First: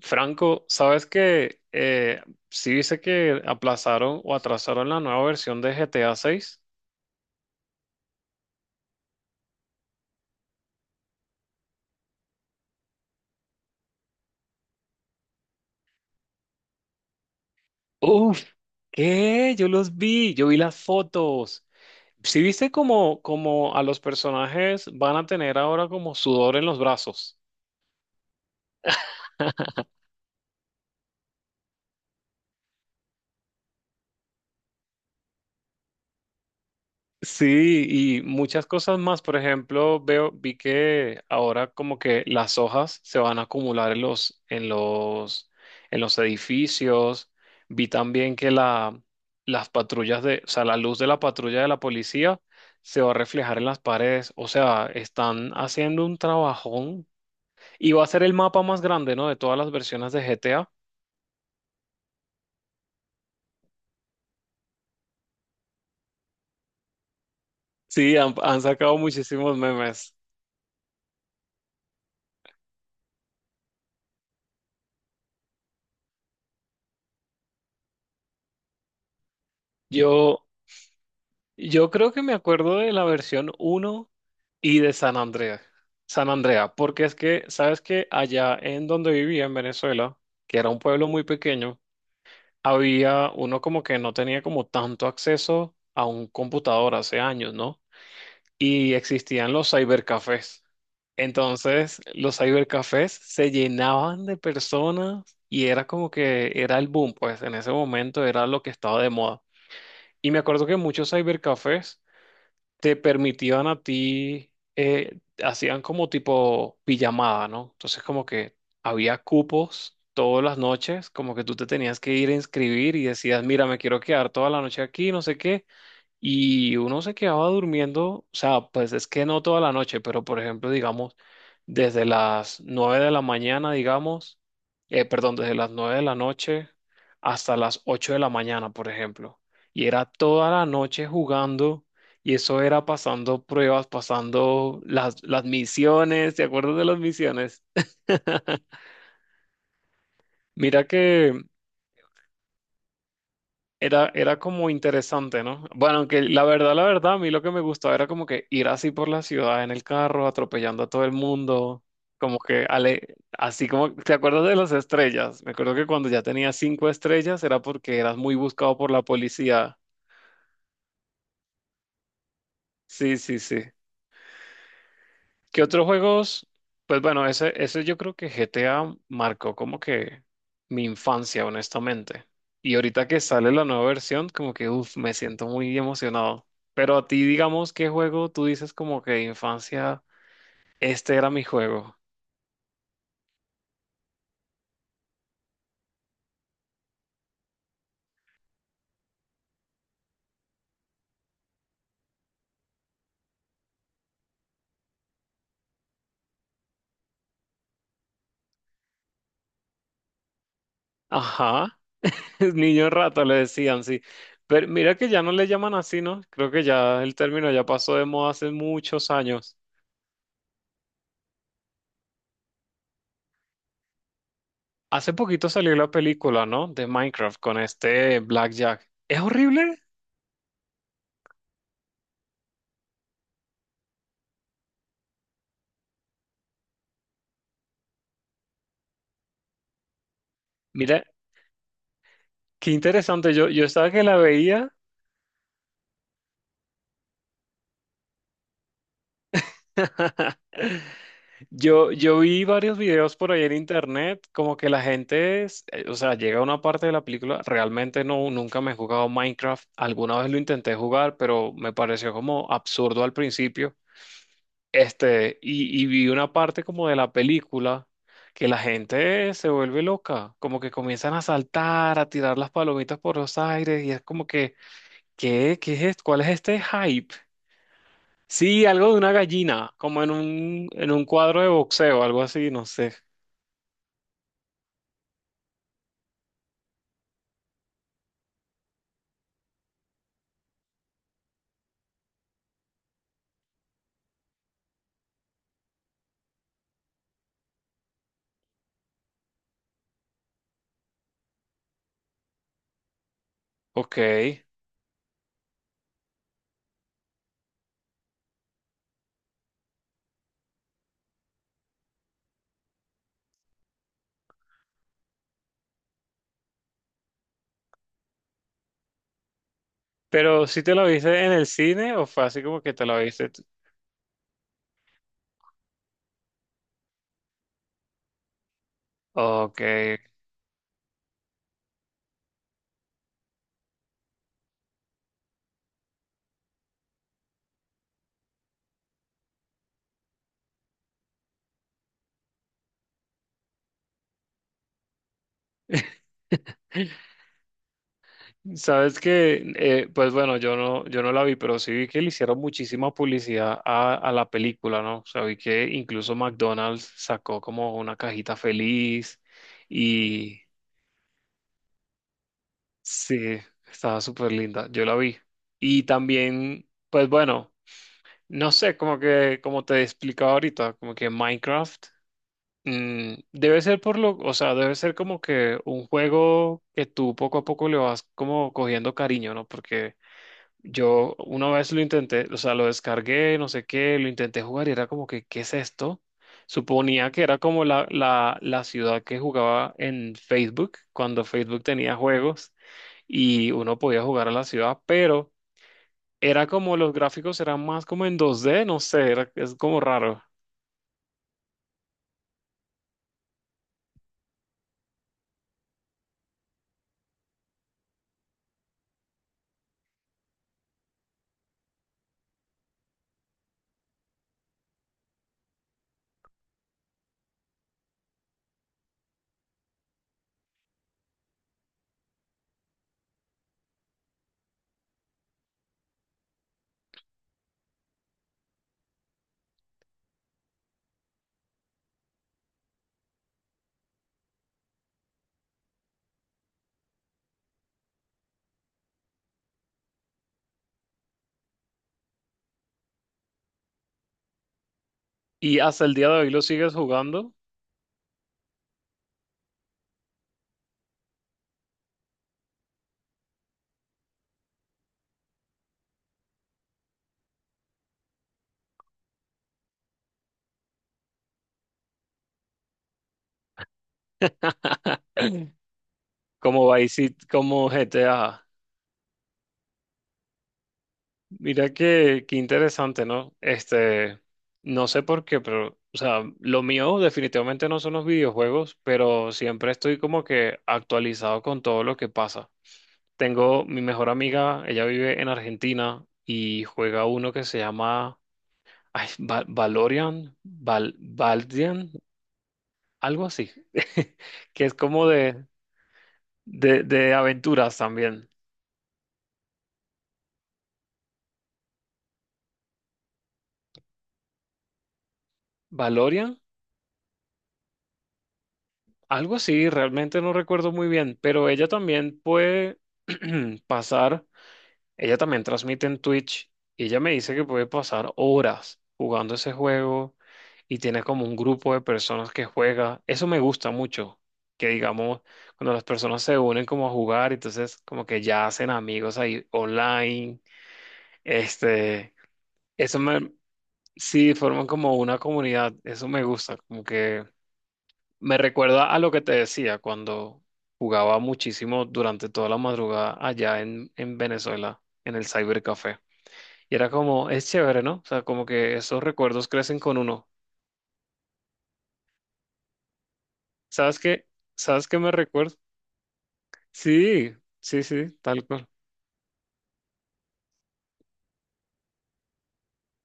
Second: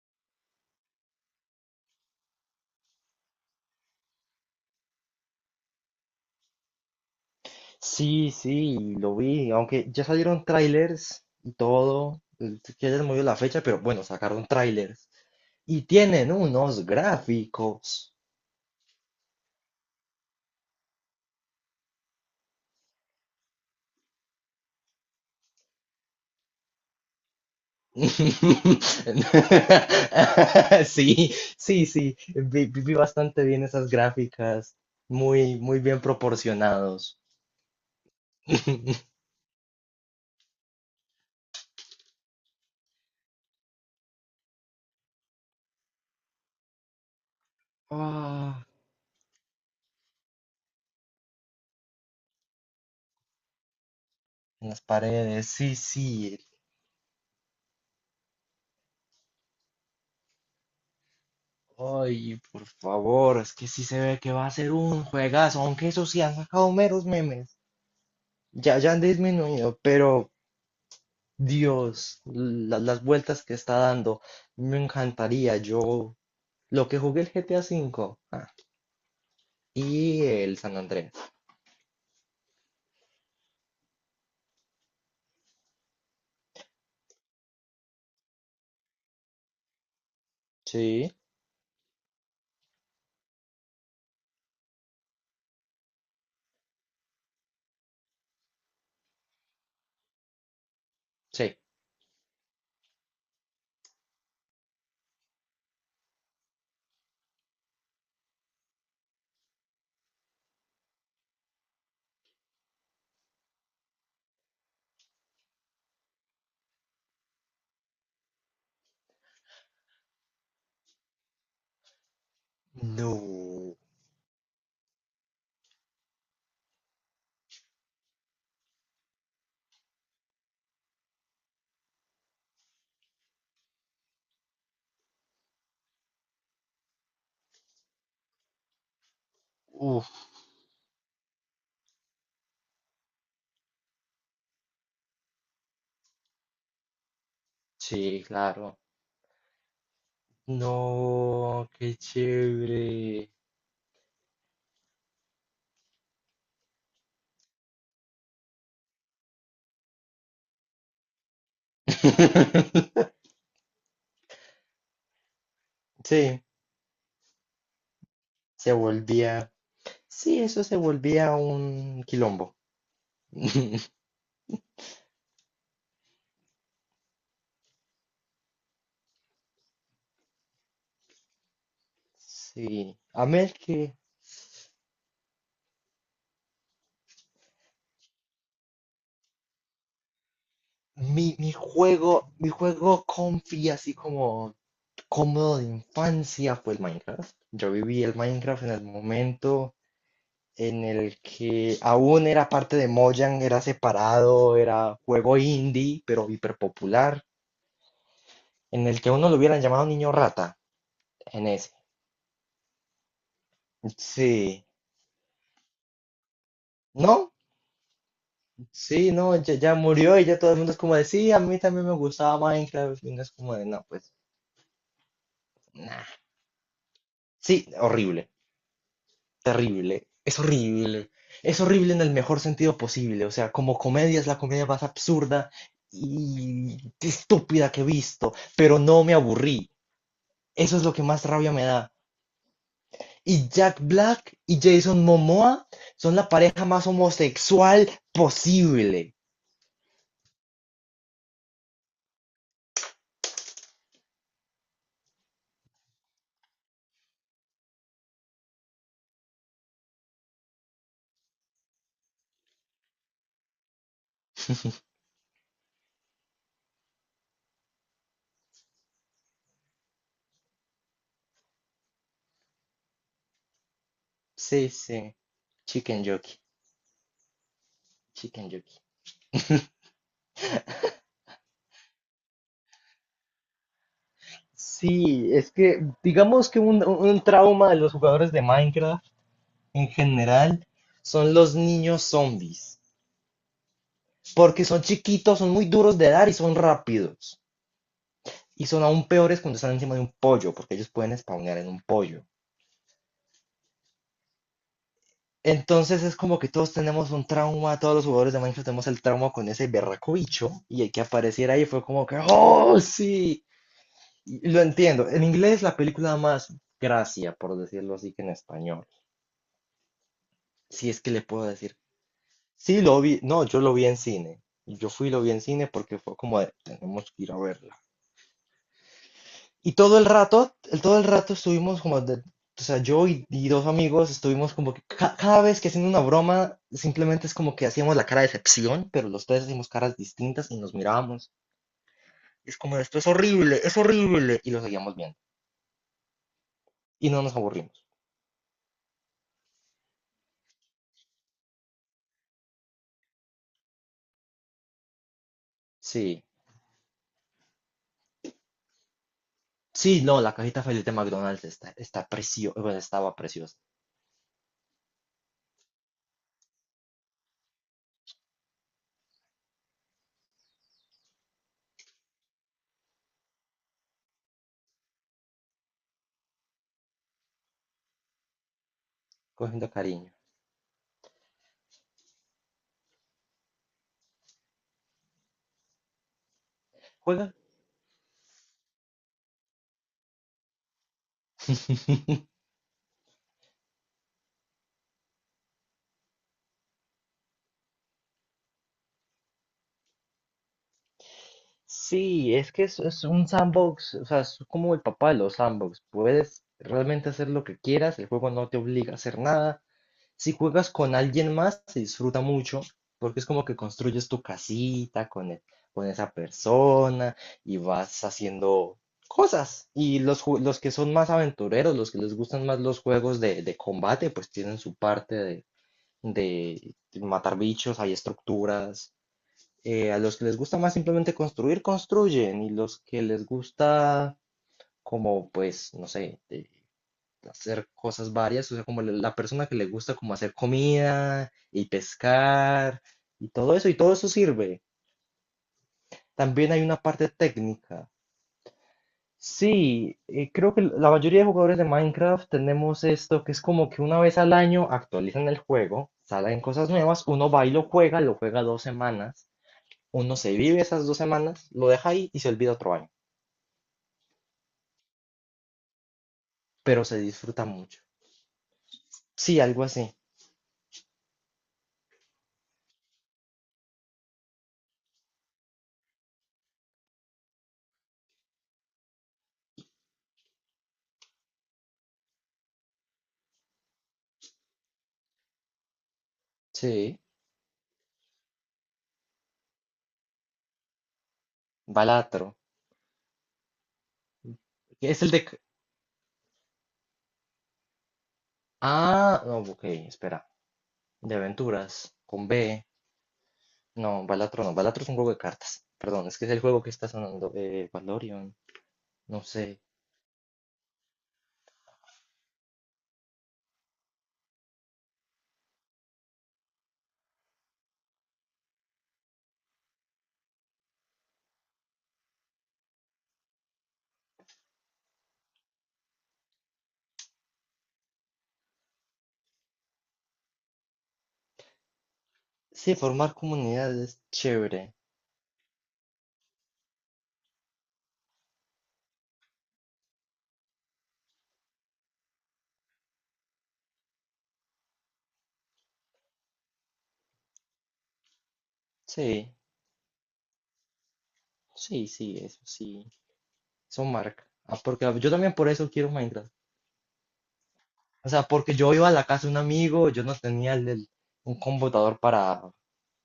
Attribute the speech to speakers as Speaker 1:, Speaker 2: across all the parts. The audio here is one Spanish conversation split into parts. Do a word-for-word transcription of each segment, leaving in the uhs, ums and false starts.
Speaker 1: Franco, sabes que eh, sí dice que aplazaron o atrasaron la nueva versión de G T A seis.
Speaker 2: Sí, sí, lo vi, aunque ya salieron trailers y todo, eh, que hayan movido la fecha, pero bueno, sacaron trailers. Y tienen unos gráficos.
Speaker 1: Uf, ¿qué? Yo los vi, yo vi las fotos. Sí viste como, como a los personajes van a tener ahora como sudor en los brazos.
Speaker 2: Sí, sí, sí, vi, vi- vi bastante bien esas gráficas, muy, muy bien proporcionados.
Speaker 1: Sí, y muchas cosas más. Por ejemplo, veo, vi que ahora como que las hojas se van a acumular en los, en los, en los edificios. Vi también que
Speaker 2: Ah,
Speaker 1: la, las patrullas de, o sea, la luz de la patrulla de la policía se va a reflejar en las paredes. O
Speaker 2: en las
Speaker 1: sea,
Speaker 2: paredes,
Speaker 1: están
Speaker 2: sí,
Speaker 1: haciendo un
Speaker 2: sí.
Speaker 1: trabajón. Y va a ser el mapa más grande, ¿no? De todas las versiones de G T A.
Speaker 2: Ay, por favor, es que sí se ve que va a ser un juegazo, aunque eso sí han sacado meros memes.
Speaker 1: Sí, han, han
Speaker 2: Ya, ya
Speaker 1: sacado
Speaker 2: han
Speaker 1: muchísimos
Speaker 2: disminuido,
Speaker 1: memes.
Speaker 2: pero Dios, la- las vueltas que está dando, me encantaría. Yo, lo que jugué el G T A V ah, y
Speaker 1: Yo,
Speaker 2: el San Andrés.
Speaker 1: Yo creo que me acuerdo de la versión uno y de San Andrea. San Andrea, porque es que, sabes que allá en donde vivía en Venezuela, que era un pueblo
Speaker 2: Sí,
Speaker 1: muy pequeño, había uno como que no tenía como tanto acceso a un computador hace años, ¿no? Y existían los cybercafés.
Speaker 2: sí.
Speaker 1: Entonces, los cybercafés se llenaban de personas y era como que era el boom, pues en ese momento era lo que estaba de moda. Y me acuerdo que muchos cybercafés te permitían a ti, eh, hacían como tipo pijamada, ¿no? Entonces como que había cupos todas las noches, como que tú te tenías que ir a inscribir y decías, mira,
Speaker 2: No.
Speaker 1: me quiero quedar toda la noche aquí, no sé qué. Y uno se quedaba durmiendo, o sea, pues es que no toda la noche, pero por ejemplo, digamos, desde las nueve de la mañana, digamos, eh, perdón, desde las nueve de la noche hasta las ocho de la mañana, por ejemplo. Y era
Speaker 2: Uf,
Speaker 1: toda la noche jugando y eso era pasando pruebas, pasando las, las misiones, ¿te acuerdas de las misiones?
Speaker 2: sí, claro. No,
Speaker 1: Mira que
Speaker 2: qué chévere.
Speaker 1: Era, era como interesante, ¿no? Bueno, aunque la verdad, la verdad, a mí lo que me gustaba era como que ir así por la ciudad en el carro, atropellando a todo el mundo, como que ale- así como, ¿te acuerdas de las estrellas? Me acuerdo que cuando ya
Speaker 2: Sí,
Speaker 1: tenía cinco estrellas era porque eras muy
Speaker 2: se
Speaker 1: buscado por la
Speaker 2: volvía.
Speaker 1: policía.
Speaker 2: Sí, eso se volvía un quilombo.
Speaker 1: Sí, sí, sí. ¿Qué otros juegos? Pues bueno, ese, ese yo creo que G T A marcó como que mi infancia, honestamente. Y
Speaker 2: Sí,
Speaker 1: ahorita que
Speaker 2: a mí
Speaker 1: sale
Speaker 2: el
Speaker 1: la
Speaker 2: que
Speaker 1: nueva versión, como que, uff, me siento muy emocionado. Pero a ti, digamos, ¿qué juego tú dices como que de infancia, este era
Speaker 2: mi,
Speaker 1: mi
Speaker 2: mi
Speaker 1: juego?
Speaker 2: juego, mi juego comfy, así como cómodo de infancia, fue el Minecraft. Yo viví el Minecraft en el momento en el que aún era parte de Mojang, era separado, era juego indie, pero hiper popular, en el que a uno lo hubieran llamado niño rata, en ese.
Speaker 1: Ajá, el niño rata le decían, sí.
Speaker 2: Sí,
Speaker 1: Pero mira que ya no le llaman así, ¿no? Creo que ya el
Speaker 2: no,
Speaker 1: término ya pasó de moda hace muchos
Speaker 2: sí, no, ya,
Speaker 1: años.
Speaker 2: ya murió y ya todo el mundo es como de, sí, a mí también me gustaba Minecraft, y uno es como de, no, pues,
Speaker 1: Hace poquito salió la
Speaker 2: nah.
Speaker 1: película, ¿no? De Minecraft
Speaker 2: Sí,
Speaker 1: con este
Speaker 2: horrible,
Speaker 1: Blackjack. Es horrible.
Speaker 2: terrible, es horrible, es horrible en el mejor sentido posible, o sea, como comedia es la comedia más absurda y estúpida que he visto, pero no me aburrí, eso es lo que
Speaker 1: Mira,
Speaker 2: más rabia me da.
Speaker 1: qué interesante. Yo,
Speaker 2: Y
Speaker 1: yo
Speaker 2: Jack
Speaker 1: estaba que la
Speaker 2: Black y
Speaker 1: veía.
Speaker 2: Jason Momoa son la pareja más homosexual posible.
Speaker 1: Yo, yo vi varios videos por ahí en internet, como que la gente, es- eh, o sea, llega a una parte de la película, realmente no, nunca me he jugado Minecraft, alguna vez lo intenté jugar, pero me pareció como absurdo al principio, este, y, y vi una parte como de la película que la gente se vuelve loca, como que comienzan a saltar, a tirar las palomitas por los aires, y es como que,
Speaker 2: Sí, sí,
Speaker 1: ¿qué, qué es esto?
Speaker 2: chicken
Speaker 1: ¿Cuál es
Speaker 2: jockey,
Speaker 1: este hype?
Speaker 2: chicken
Speaker 1: Sí,
Speaker 2: jockey.
Speaker 1: algo de una gallina, como en un, en un cuadro de boxeo, algo así, no sé.
Speaker 2: Sí, es que digamos que un, un trauma de los jugadores de Minecraft en general son los niños zombies. Porque son chiquitos, son muy duros de dar y son rápidos. Y son aún peores cuando están encima de un pollo, porque ellos pueden spawnear en un pollo.
Speaker 1: Ok.
Speaker 2: Entonces es como que todos tenemos un trauma, todos los jugadores de Minecraft tenemos el trauma con ese berraco bicho, y el que apareciera ahí fue como que, ¡oh, sí! Y lo entiendo. En inglés la película da más gracia, por decirlo así, que en español.
Speaker 1: Pero si te lo
Speaker 2: Si es que le
Speaker 1: viste en
Speaker 2: puedo
Speaker 1: el
Speaker 2: decir,
Speaker 1: cine o fue así como que
Speaker 2: sí,
Speaker 1: te lo
Speaker 2: lo vi,
Speaker 1: viste tú?
Speaker 2: no, yo lo vi en cine. Yo fui y lo vi en cine porque fue como de, tenemos que ir a verla.
Speaker 1: Ok.
Speaker 2: Y todo el rato, el, todo el rato estuvimos como, de- o sea, yo y, y dos amigos estuvimos como que ca- cada vez que haciendo una broma, simplemente es como que hacíamos la cara de decepción, pero los tres hacíamos caras distintas y nos mirábamos. Es como, esto es horrible, es horrible, y lo seguíamos viendo. Y no nos aburrimos.
Speaker 1: Sabes que, eh, pues bueno, yo no, yo no la vi, pero sí vi que le hicieron muchísima publicidad a, a la película, ¿no? O sea, vi que incluso
Speaker 2: Sí.
Speaker 1: McDonald's sacó como una cajita feliz
Speaker 2: Sí, no, la
Speaker 1: y
Speaker 2: cajita feliz de McDonald's está, está preciosa, bueno, estaba
Speaker 1: sí,
Speaker 2: preciosa,
Speaker 1: estaba súper linda, yo la vi. Y también, pues bueno. No sé, como que, como te he explicado ahorita, como que Minecraft mm, debe ser por lo, o sea, debe ser como que un juego que tú poco a poco le vas como cogiendo cariño, ¿no?
Speaker 2: cogiendo
Speaker 1: Porque
Speaker 2: cariño.
Speaker 1: yo una vez lo intenté, o sea, lo descargué, no sé qué, lo intenté jugar y era como que, ¿qué es esto? Suponía que
Speaker 2: Juega.
Speaker 1: era como la, la, la ciudad que jugaba en Facebook, cuando Facebook tenía juegos y uno podía jugar a la ciudad, pero era como los gráficos eran más como en dos D, no sé, era- es como raro.
Speaker 2: Sí, es que es, es un sandbox, o sea, es como el papá de los sandbox. Puedes realmente hacer lo que quieras, el juego no te obliga a hacer nada. Si juegas con alguien más, se disfruta mucho, porque es como que construyes tu casita con, el- con esa persona y vas haciendo cosas. Y los, ju- los que son más aventureros, los que les gustan más los juegos de, de combate, pues tienen su parte de, de matar bichos, hay estructuras, eh, a los que les gusta más simplemente construir, construyen, y los que les gusta como, pues, no sé, eh, hacer cosas varias, o sea, como la la persona que le gusta como hacer comida y pescar y todo eso, y todo eso sirve.
Speaker 1: Y hasta el día de hoy lo
Speaker 2: También hay
Speaker 1: sigues
Speaker 2: una parte
Speaker 1: jugando
Speaker 2: técnica. Sí, eh, creo que la mayoría de jugadores de Minecraft tenemos esto, que es como que una vez al año actualizan el juego, salen cosas nuevas, uno va y lo juega, lo juega dos semanas, uno se vive esas dos semanas, lo deja ahí y se olvida otro año.
Speaker 1: como
Speaker 2: Pero
Speaker 1: Vice
Speaker 2: se
Speaker 1: City-
Speaker 2: disfruta
Speaker 1: como
Speaker 2: mucho.
Speaker 1: G T A.
Speaker 2: Sí, algo así.
Speaker 1: Mira que, qué interesante, ¿no? Este, no sé por qué, pero, o sea, lo mío definitivamente no son los videojuegos, pero siempre estoy como que actualizado con todo lo que pasa. Tengo mi mejor amiga, ella vive en Argentina y
Speaker 2: Sí,
Speaker 1: juega uno que se llama ay, Va- Valorian, Val, Valdian,
Speaker 2: Balatro.
Speaker 1: algo así. Que es
Speaker 2: Es
Speaker 1: como
Speaker 2: el de... c-
Speaker 1: de, de, de aventuras también.
Speaker 2: Ah, no, ok, espera. De aventuras, con B. No, Balatro no. Balatro es un juego de cartas. Perdón, es que
Speaker 1: ¿Valorian?
Speaker 2: es el juego que está sonando. Eh, Valorion, no
Speaker 1: Algo
Speaker 2: sé.
Speaker 1: así, realmente no recuerdo muy bien, pero ella también puede pasar, ella también transmite en Twitch y ella me dice que puede pasar horas jugando ese juego y tiene como un grupo de personas que juega. Eso me gusta mucho, que digamos, cuando las personas se unen como a jugar, entonces como que ya hacen amigos ahí online, este.
Speaker 2: Sí,
Speaker 1: Eso
Speaker 2: formar
Speaker 1: me,
Speaker 2: comunidades es
Speaker 1: Sí, forman
Speaker 2: chévere.
Speaker 1: como una comunidad, eso me gusta, como que me recuerda a lo que te decía cuando jugaba muchísimo durante toda la madrugada allá en, en Venezuela, en el cybercafé. Y era como, es chévere, ¿no? O sea, como que esos
Speaker 2: Sí,
Speaker 1: recuerdos crecen con uno.
Speaker 2: sí, sí, eso sí. Eso
Speaker 1: ¿Sabes qué?
Speaker 2: marca. Ah,
Speaker 1: ¿Sabes
Speaker 2: porque
Speaker 1: qué me
Speaker 2: yo también por
Speaker 1: recuerda?
Speaker 2: eso quiero Minecraft.
Speaker 1: Sí, sí, sí,
Speaker 2: O sea,
Speaker 1: tal
Speaker 2: porque
Speaker 1: cual.
Speaker 2: yo iba a la casa de un amigo, yo no tenía el- el- un computador para,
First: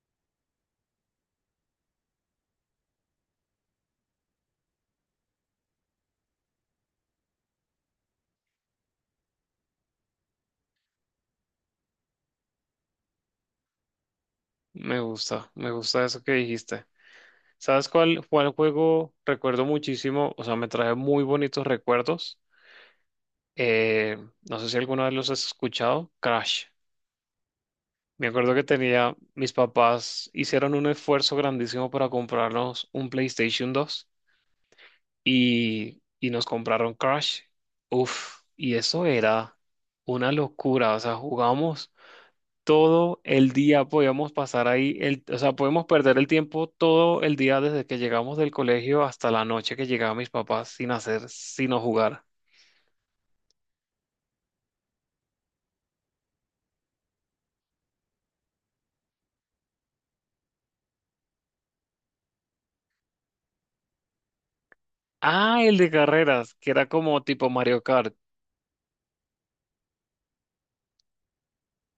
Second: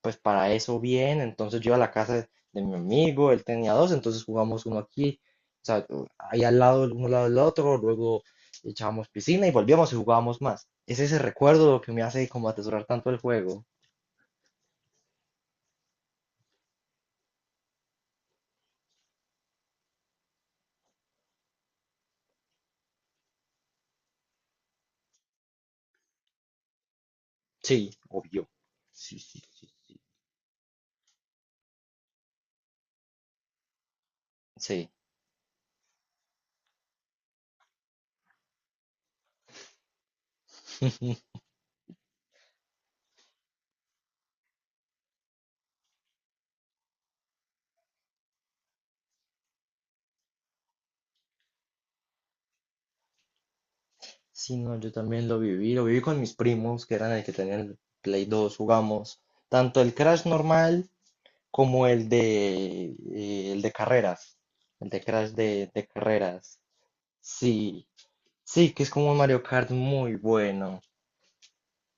Speaker 2: pues para eso bien, entonces yo iba a la casa de, de mi amigo, él tenía dos, entonces jugamos uno aquí, o sea, u- ahí al lado, uno al lado del otro, luego echábamos piscina y volvíamos y jugábamos más. Es ese recuerdo lo que me hace como atesorar tanto el juego.
Speaker 1: Me gusta, me gusta eso que dijiste. ¿Sabes cuál, cuál juego recuerdo muchísimo? O sea, me trae muy bonitos recuerdos. Eh, no sé si alguna vez los has escuchado. Crash.
Speaker 2: Sí,
Speaker 1: Me
Speaker 2: obvio.
Speaker 1: acuerdo que tenía,
Speaker 2: Sí, sí,
Speaker 1: mis
Speaker 2: sí, sí.
Speaker 1: papás hicieron un esfuerzo grandísimo para comprarnos un PlayStation dos
Speaker 2: Sí.
Speaker 1: y, y nos compraron Crash. Uf, y eso era una locura. O sea, jugamos todo el día, podíamos pasar ahí, el, o sea, podíamos perder el tiempo todo el día desde que llegamos del colegio hasta la noche que llegaban mis papás sin hacer, sino jugar.
Speaker 2: Sí, no, yo también lo viví, lo viví con mis primos, que eran el que tenían el Play dos, jugamos tanto el Crash normal, como el de, eh, el de carreras, el de Crash
Speaker 1: Ah,
Speaker 2: de,
Speaker 1: el
Speaker 2: de
Speaker 1: de carreras,
Speaker 2: carreras.
Speaker 1: que era como tipo Mario
Speaker 2: Sí,
Speaker 1: Kart.
Speaker 2: sí, que es como un Mario Kart muy bueno.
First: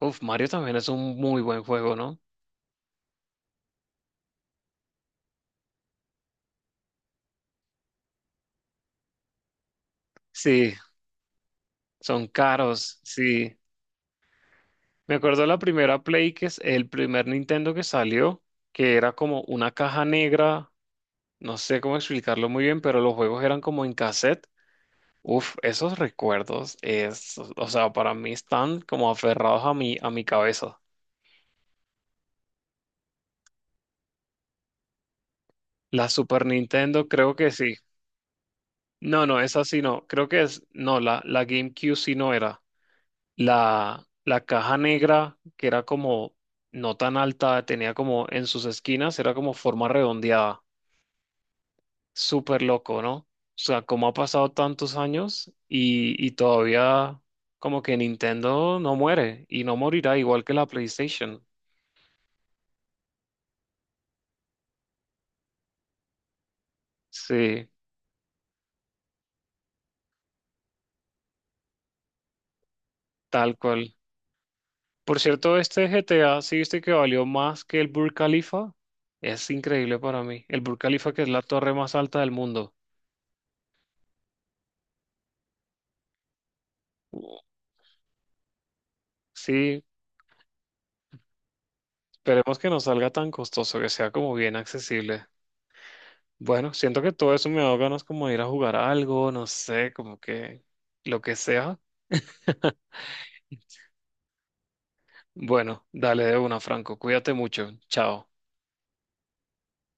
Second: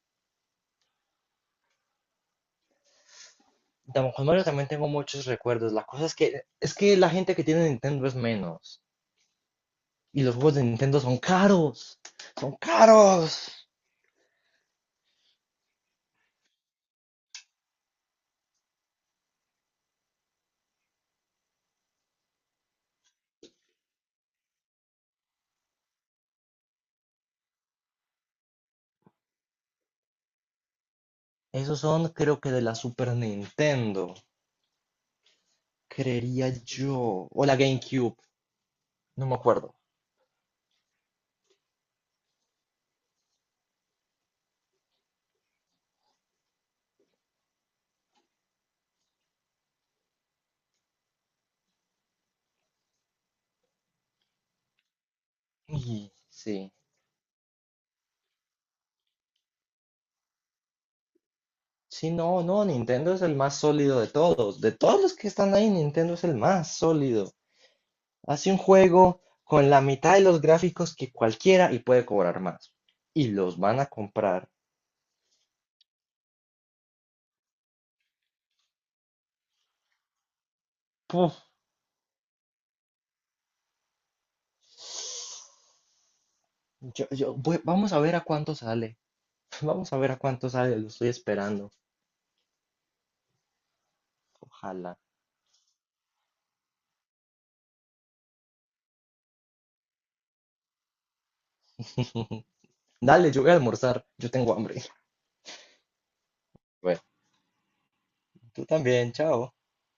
Speaker 1: Uf, Mario también es un muy buen juego, ¿no?
Speaker 2: Tam- con Mario también tengo muchos recuerdos. La cosa es que, es que la gente que tiene Nintendo es menos. Y los juegos de
Speaker 1: Sí,
Speaker 2: Nintendo son caros.
Speaker 1: son
Speaker 2: Son
Speaker 1: caros, sí.
Speaker 2: caros.
Speaker 1: Me acuerdo la primera Play, que es el primer Nintendo que salió, que era como una caja negra, no sé cómo explicarlo muy bien, pero los juegos eran como en cassette. Uf, esos recuerdos es, o sea, para mí están como aferrados a mi, a mi cabeza.
Speaker 2: Esos son, creo que de la Super Nintendo,
Speaker 1: La Super
Speaker 2: creería
Speaker 1: Nintendo
Speaker 2: yo.
Speaker 1: creo
Speaker 2: O
Speaker 1: que
Speaker 2: la
Speaker 1: sí.
Speaker 2: GameCube,
Speaker 1: No,
Speaker 2: no me
Speaker 1: no, esa
Speaker 2: acuerdo.
Speaker 1: sí no. Creo que es, no, la, la GameCube sí no era. La, la caja negra, que era como no tan alta, tenía como en sus esquinas, era como forma redondeada. Súper loco, ¿no? O sea, cómo ha pasado tantos años
Speaker 2: Y
Speaker 1: y, y
Speaker 2: sí.
Speaker 1: todavía como que Nintendo no muere y no morirá igual que la PlayStation.
Speaker 2: Sí, no, no, Nintendo es el más sólido de todos. De todos los que están ahí, Nintendo es el más sólido.
Speaker 1: Sí,
Speaker 2: Hace un juego con la mitad de los gráficos que cualquiera y puede cobrar más. Y
Speaker 1: tal
Speaker 2: los van a
Speaker 1: cual.
Speaker 2: comprar.
Speaker 1: Por cierto, este G T A, ¿sí viste que valió más que el Burj Khalifa? Es increíble para mí. El Burj Khalifa, que es la
Speaker 2: Puf,
Speaker 1: torre más alta del mundo.
Speaker 2: yo, yo, voy- vamos a ver a cuánto sale.
Speaker 1: Sí,
Speaker 2: Vamos a ver a cuánto sale, lo estoy esperando.
Speaker 1: esperemos que no salga tan costoso, que sea como bien
Speaker 2: Ojalá.
Speaker 1: accesible. Bueno, siento que todo eso me da ganas como de ir a jugar a algo, no sé, como que lo que sea.
Speaker 2: Dale, yo voy a almorzar. Yo tengo hambre.
Speaker 1: Bueno, dale de una, Franco.
Speaker 2: Bueno,
Speaker 1: Cuídate mucho. Chao.
Speaker 2: tú también, chao.